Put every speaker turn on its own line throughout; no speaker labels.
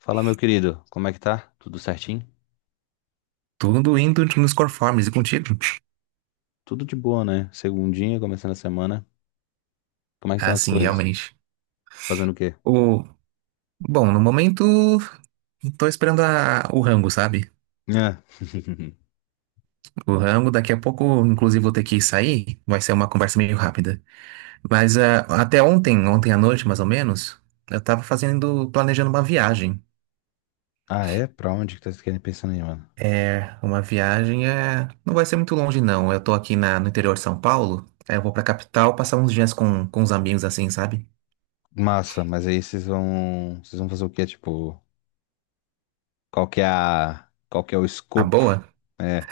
Fala, meu querido, como é que tá? Tudo certinho?
Tudo indo nos conformes e contigo?
Tudo de boa, né? Segundinha, começando a semana. Como é que estão
Ah,
as
sim,
coisas?
realmente.
Fazendo o quê?
O... Bom, no momento, tô esperando o rango, sabe?
É.
O rango, daqui a pouco, inclusive, vou ter que sair. Vai ser uma conversa meio rápida. Mas até ontem, ontem à noite, mais ou menos, eu tava fazendo, planejando uma viagem.
Ah, é? Pra onde que vocês querem pensando aí, mano?
É, uma viagem é... Não vai ser muito longe, não. Eu tô aqui no interior de São Paulo. Aí eu vou pra capital passar uns dias com os amigos, assim, sabe?
Massa, mas aí vocês vão fazer o quê? Tipo, qual que é o
A
escopo?
boa.
É.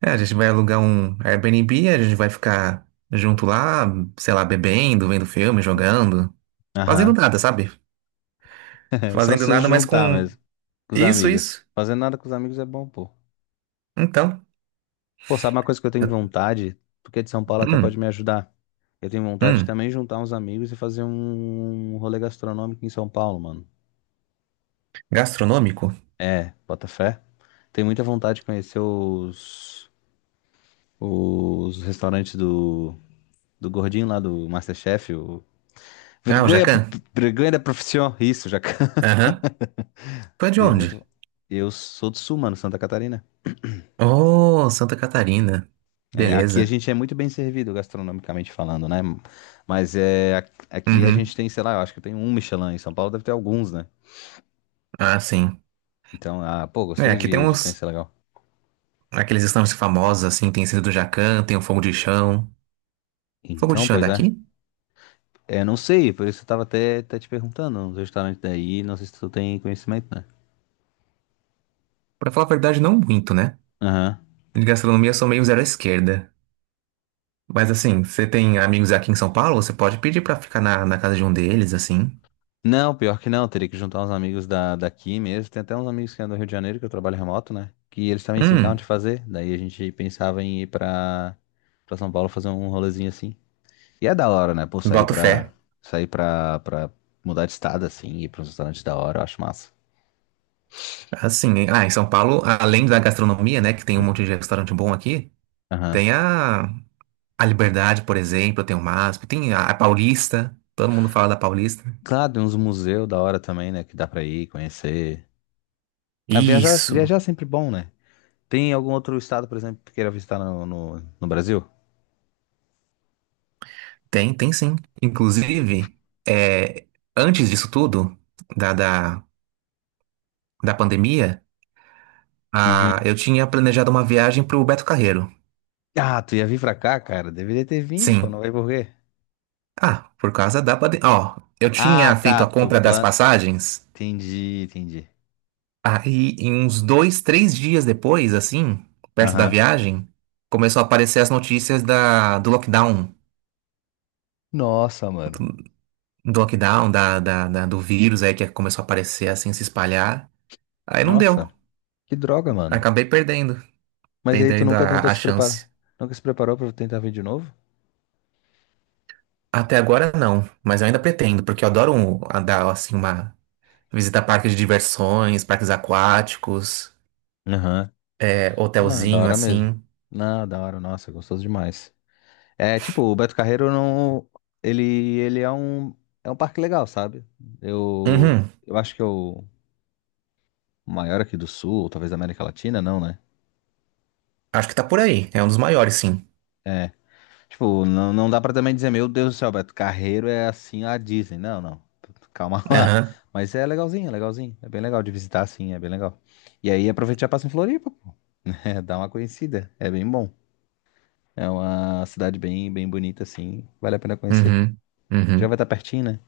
É, a gente vai alugar um Airbnb, a gente vai ficar junto lá, sei lá, bebendo, vendo filme, jogando, fazendo
Aham.
nada, sabe?
É só
Fazendo
se
nada, mas
juntar
com
mesmo com os
isso,
amigos.
isso.
Fazer nada com os amigos é bom, pô.
Então,
Pô, sabe uma coisa que eu tenho
eu-
vontade? Porque de São Paulo até
hum,
pode me ajudar. Eu tenho vontade de
hum,
também juntar uns amigos e fazer um rolê gastronômico em São Paulo, mano.
gastronômico?
É, bota fé. Tenho muita vontade de conhecer os restaurantes do gordinho lá do MasterChef.
Ah, o
Vergonha,
Jacan?
vergonha da profissão. Isso, já.
Aham. Tu é de
Dei
onde?
muito... Eu sou do Sul, mano, Santa Catarina.
Oh, Santa Catarina.
É, aqui a
Beleza.
gente é muito bem servido gastronomicamente falando, né? Mas é, aqui a gente
Uhum.
tem, sei lá, eu acho que tem um Michelin. Em São Paulo deve ter alguns, né?
Ah, sim.
Então, pô,
É,
gostaria
aqui tem
de
uns,
conhecer legal.
aqueles estandes famosos, assim, tem esse do Jacan, tem o Fogo de Chão. Fogo de
Então,
Chão é
pois é.
daqui?
É, não sei, por isso eu tava até te perguntando, os restaurantes daí, não sei se tu tem conhecimento, né?
Pra falar a verdade, não muito, né?
Aham.
De gastronomia, eu sou meio zero à esquerda. Mas assim, você tem amigos aqui em São Paulo? Você pode pedir pra ficar na casa de um deles, assim.
Não, pior que não, teria que juntar uns amigos daqui mesmo. Tem até uns amigos que é do Rio de Janeiro, que eu trabalho remoto, né? Que eles também se encantam
Hum,
de fazer. Daí a gente pensava em ir pra São Paulo fazer um rolezinho assim. E é da hora, né? Pô,
boto fé.
pra mudar de estado, assim, ir pra um restaurante da hora, eu acho massa.
Assim, em São Paulo, além da gastronomia, né, que tem um monte de restaurante bom aqui,
Aham.
tem a Liberdade, por exemplo, tem o MASP, tem a Paulista, todo mundo fala da Paulista.
Claro, tem uns museus da hora também, né? Que dá pra ir, conhecer. Ah, viajar, viajar
Isso,
é sempre bom, né? Tem algum outro estado, por exemplo, que tu queira visitar no Brasil?
tem, tem sim. Inclusive, é, antes disso tudo, da, da, da pandemia, a,
Uhum.
eu tinha planejado uma viagem pro Beto Carreiro.
Ah, tu ia vir pra cá, cara? Deveria ter vindo, pô, não
Sim.
vai por quê?
Ah, por causa da pandemia. Ó, eu
Ah,
tinha feito
tá,
a
tu
compra das
plan...
passagens,
Entendi, entendi.
aí em uns dois, três dias depois, assim, perto da
Aham.
viagem, começou a aparecer as notícias do lockdown.
Nossa, mano.
Do lockdown, do vírus aí que começou a aparecer, assim, se espalhar. Aí não deu.
Nossa, que droga, mano.
Acabei perdendo.
Mas aí tu
Perdendo
nunca tentou
a
se preparar?
chance.
Nunca se preparou pra tentar vir de novo?
Até agora não, mas eu ainda pretendo, porque eu adoro a dar, assim, uma visita a parques de diversões, parques aquáticos,
Aham.
é,
Não, é da
hotelzinho,
hora mesmo.
assim.
Não, da hora, nossa, gostoso demais. É, tipo, o Beto Carreiro não. Ele, ele é um. É um parque legal, sabe? Eu.
Uhum.
Eu acho que é o maior aqui do Sul, talvez da América Latina, não, né?
Acho que tá por aí. É um dos maiores, sim.
É. Tipo, não, não dá pra também dizer, meu Deus do céu, Beto Carreiro é assim a Disney. Não, não. Calma lá.
Aham.
Mas é legalzinho, é legalzinho. É bem legal de visitar, sim, é bem legal. E aí aproveita e já passa em Floripa, pô. É, dá uma conhecida. É bem bom. É uma cidade bem, bem bonita, assim. Vale a pena conhecer.
Uhum.
Já
Uhum.
vai estar pertinho, né?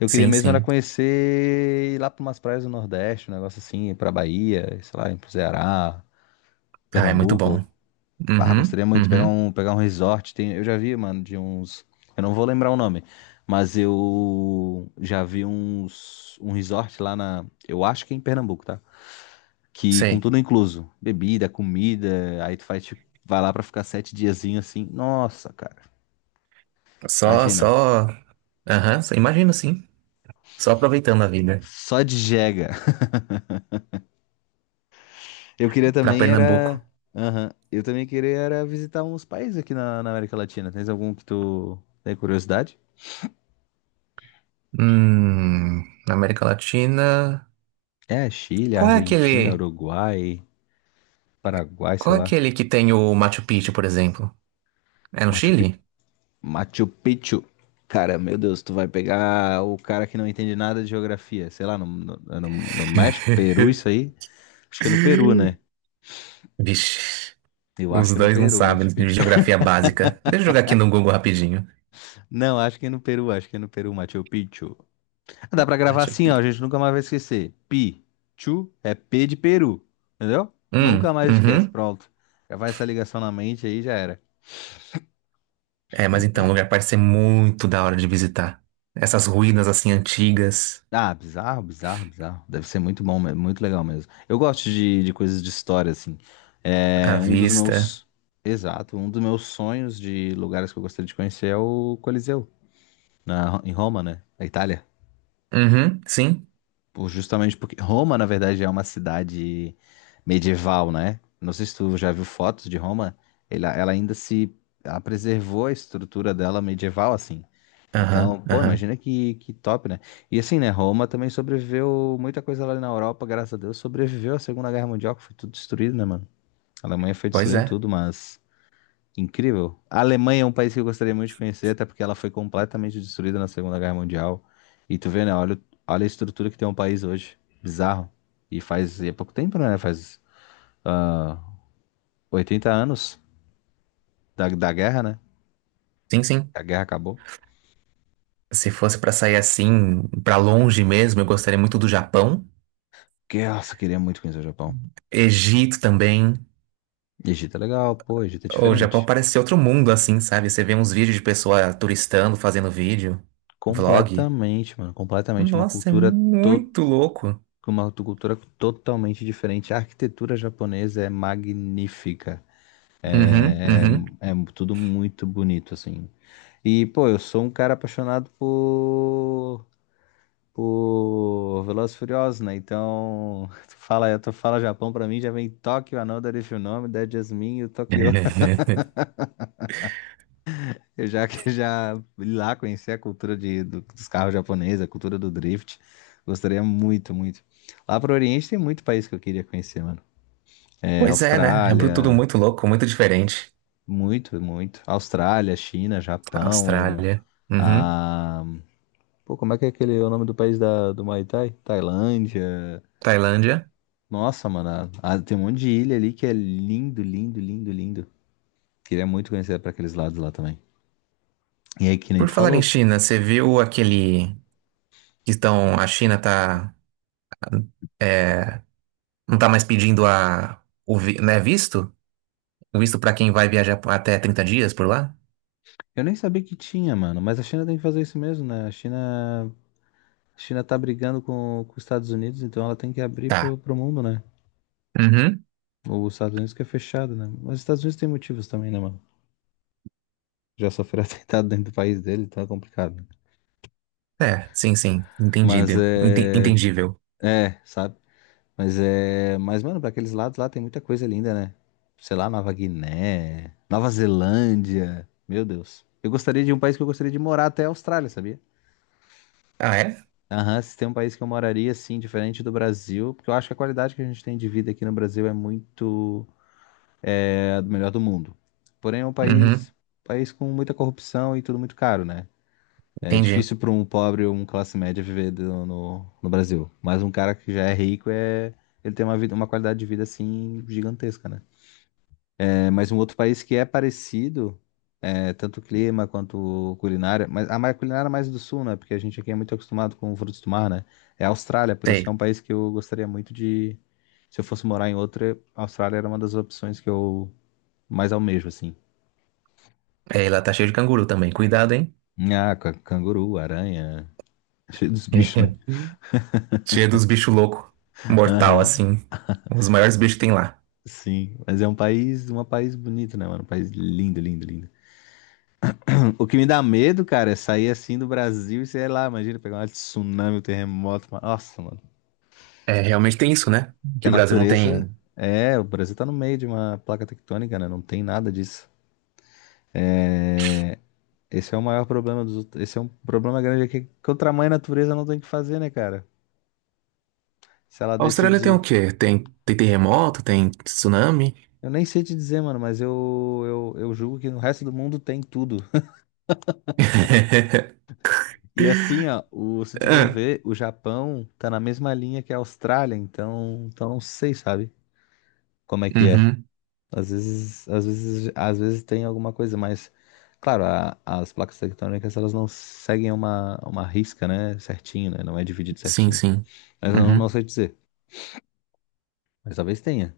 Eu queria
Sim,
mesmo era
sim.
conhecer ir lá para umas praias do Nordeste, um negócio assim, pra Bahia, sei lá, ir pro Ceará,
Ah, é muito
Pernambuco.
bom.
Ah,
Uhum.
gostaria muito de pegar
Uhum.
um, pegar um resort. Tem, eu já vi, mano, de uns. Eu não vou lembrar o nome, mas eu já vi um resort lá na. Eu acho que é em Pernambuco, tá? Que com
Sei.
tudo incluso. Bebida, comida. Aí tu faz, tipo, vai lá pra ficar sete diazinho assim. Nossa, cara.
Só,
Imagina.
só. Aham. Imagino, sim. Só aproveitando a vida.
Só de jega. Eu queria
Pra
também
Pernambuco.
era. Aham. Eu também queria era visitar uns países aqui na América Latina. Tens algum que tu tem curiosidade?
Hum. Na América Latina.
É, Chile,
Qual é
Argentina,
aquele.
Uruguai, Paraguai,
Qual
sei
é
lá.
aquele que tem o Machu Picchu, por exemplo? É no
Machu, Pi-
Chile?
Machu Picchu. Cara, meu Deus, tu vai pegar o cara que não entende nada de geografia. Sei lá, é no México, Peru, isso aí. Acho que é no Peru, né?
Vixe.
Eu acho
Os
que é no
dois não
Peru,
sabem
Machu
de
Picchu.
geografia básica. Deixa eu jogar aqui no Google rapidinho.
Não, acho que é no Peru, acho que é no Peru, Machu Picchu. Dá pra gravar
Machu
assim, ó,
Picchu.
gente nunca mais vai esquecer. Pi, chu, é P de Peru, entendeu? Nunca
Hum.
mais esquece,
Uhum.
pronto. Gravar essa ligação na mente aí já era.
É, mas então, o lugar parece ser muito da hora de visitar. Essas ruínas assim antigas,
Ah, bizarro, bizarro, bizarro. Deve ser muito bom, mesmo, muito legal mesmo. Eu gosto de coisas de história, assim.
à
É um dos
vista.
meus. Exato, um dos meus sonhos de lugares que eu gostaria de conhecer é o Coliseu, em Roma, né? Na Itália.
Uhum, sim.
Justamente porque Roma, na verdade, é uma cidade medieval, né? Não sei se tu já viu fotos de Roma. Ela ainda se. Ela preservou a estrutura dela medieval, assim.
Aham,
Então, pô,
aham.
imagina que top, né? E assim, né? Roma também sobreviveu muita coisa lá na Europa, graças a Deus, sobreviveu à Segunda Guerra Mundial, que foi tudo destruído, né, mano? A Alemanha foi
Pois
destruindo
é.
tudo, mas. Incrível. A Alemanha é um país que eu gostaria muito de conhecer, até porque ela foi completamente destruída na Segunda Guerra Mundial. E tu vê, né? Olha, olha a estrutura que tem um país hoje. Bizarro. E é pouco tempo, né? Faz ah, 80 anos da guerra, né?
Sim, sim.
A guerra acabou.
Se fosse pra sair assim, pra longe mesmo, eu gostaria muito do Japão.
Que, nossa, eu queria muito conhecer o Japão.
Egito também.
Egito é legal, pô, Egito é
O Japão
diferente.
parece ser outro mundo assim, sabe? Você vê uns vídeos de pessoa turistando, fazendo vídeo, vlog.
Completamente, mano. Completamente.
Nossa, é
To...
muito louco.
uma cultura totalmente diferente. A arquitetura japonesa é magnífica.
Uhum,
É,
uhum.
é é tudo muito bonito, assim. E, pô, eu sou um cara apaixonado por Velozes e Furiosos, né? Então, tu fala Japão pra mim, já vem Tóquio, Another If You Know Me, Dead Jasmine e o Tokyo. Eu já que já ir lá conhecer a cultura dos carros japoneses, a cultura do drift. Gostaria muito, muito. Lá pro Oriente tem muito país que eu queria conhecer, mano. É,
Pois é, né? É tudo
Austrália,
muito louco, muito diferente.
muito, muito. Austrália, China, Japão.
Austrália. Uhum.
Ah, pô, como é que é aquele o nome do país do Muay Thai? Tailândia.
Tailândia.
Nossa, mano, tem um monte de ilha ali que é lindo, lindo, lindo, lindo. Queria muito conhecer pra aqueles lados lá também. E aí, que nem
Por
tu
falar em
falou,
China, você viu aquele que estão, a China tá, é, não tá mais pedindo né, visto? O visto para quem vai viajar até 30 dias por lá?
eu nem sabia que tinha, mano, mas a China tem que fazer isso mesmo, né? A China tá brigando com os Estados Unidos, então ela tem que abrir
Tá.
pro mundo, né?
Uhum.
Os Estados Unidos que é fechado, né? Mas os Estados Unidos tem motivos também, né, mano? Já sofreu atentado dentro do país dele, então é complicado, né?
É, sim, sim.
Mas
Entendido.
é.
Entendível.
É, sabe? Mas é. Mas, mano, pra aqueles lados lá tem muita coisa linda, né? Sei lá, Nova Guiné, Nova Zelândia. Meu Deus. Eu gostaria de um país que eu gostaria de morar até a Austrália, sabia?
Ah, é?
Aham, se tem um país que eu moraria, assim, diferente do Brasil, porque eu acho que a qualidade que a gente tem de vida aqui no Brasil é muito. É a do melhor do mundo. Porém, é um país,
Uhum.
país com muita corrupção e tudo muito caro, né? É
Entendi.
difícil para um pobre ou um classe média viver no Brasil. Mas um cara que já é rico é. Ele tem uma vida, uma qualidade de vida assim gigantesca, né? É, mas um outro país que é parecido, é, tanto clima quanto culinária, mas culinária é mais do sul, né? Porque a gente aqui é muito acostumado com frutos do mar, né? É a Austrália, por isso
Sei.
que é um país que eu gostaria muito de. Se eu fosse morar em outra, a Austrália era uma das opções que eu mais almejo, assim.
É, e lá tá cheio de canguru também. Cuidado, hein?
Ah, canguru, aranha, cheio dos bichos, né?
Cheio dos bichos loucos. Mortal,
Aham,
assim. Os maiores bichos que tem lá.
sim. Mas é um país bonito, né, mano? Um país lindo, lindo, lindo. O que me dá medo, cara, é sair assim do Brasil e sei lá, imagina pegar um tsunami, um terremoto, Nossa, mano.
É, realmente tem isso, né?
Que
Que
a
o Brasil não
natureza.
tem.
É, o Brasil tá no meio de uma placa tectônica, né? Não tem nada disso. É, esse é o maior problema esse é um problema grande aqui, que o tamanho da natureza não tem o que fazer, né, cara? Se ela
A Austrália tem o
decidir.
quê? Tem, tem terremoto? Tem tsunami?
Eu nem sei te dizer, mano, mas eu julgo que no resto do mundo tem tudo. E assim, ó, se tu for
Ah,
ver, o Japão tá na mesma linha que a Austrália, então não sei, sabe? Como é que é?
Uhum.
Às vezes tem alguma coisa, mas, claro, as placas tectônicas elas não seguem uma risca, né, certinho, né? Não é dividido
Sim,
certinho.
sim.
Mas eu não, não
Uhum.
sei dizer. Mas talvez tenha,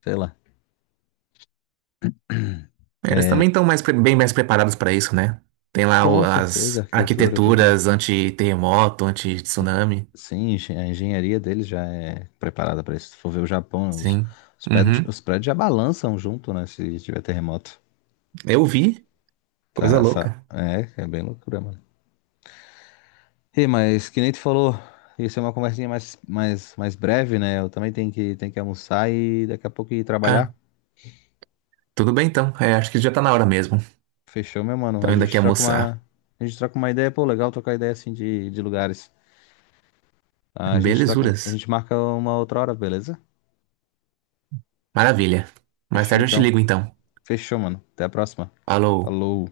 sei lá.
É, eles também
É,
estão mais, bem mais preparados para isso, né? Tem lá
com certeza, a
as
arquitetura, tudo.
arquiteturas anti-terremoto, anti-tsunami.
Sim, a engenharia deles já é preparada para isso. Se for ver o Japão, os,
Sim.
os prédios,
Uhum.
os prédios já balançam junto, né? Se tiver terremoto.
Eu vi.
Tá,
Coisa
essa,
louca.
é bem loucura, mano. E mas que nem tu falou, isso é uma conversinha mais, mais, mais breve, né? Eu também tenho que, almoçar e daqui a pouco ir trabalhar.
Ah, tudo bem então. É, acho que já tá na hora mesmo.
Fechou, meu mano?
Tô
A
indo aqui
gente troca
almoçar.
uma, a gente troca uma ideia, pô, legal trocar ideia assim de lugares. A
Belezuras.
gente marca uma outra hora, beleza?
Maravilha. Mais
Fechou
tarde eu te
então.
ligo então.
Fechou, mano. Até a próxima.
Falou.
Falou.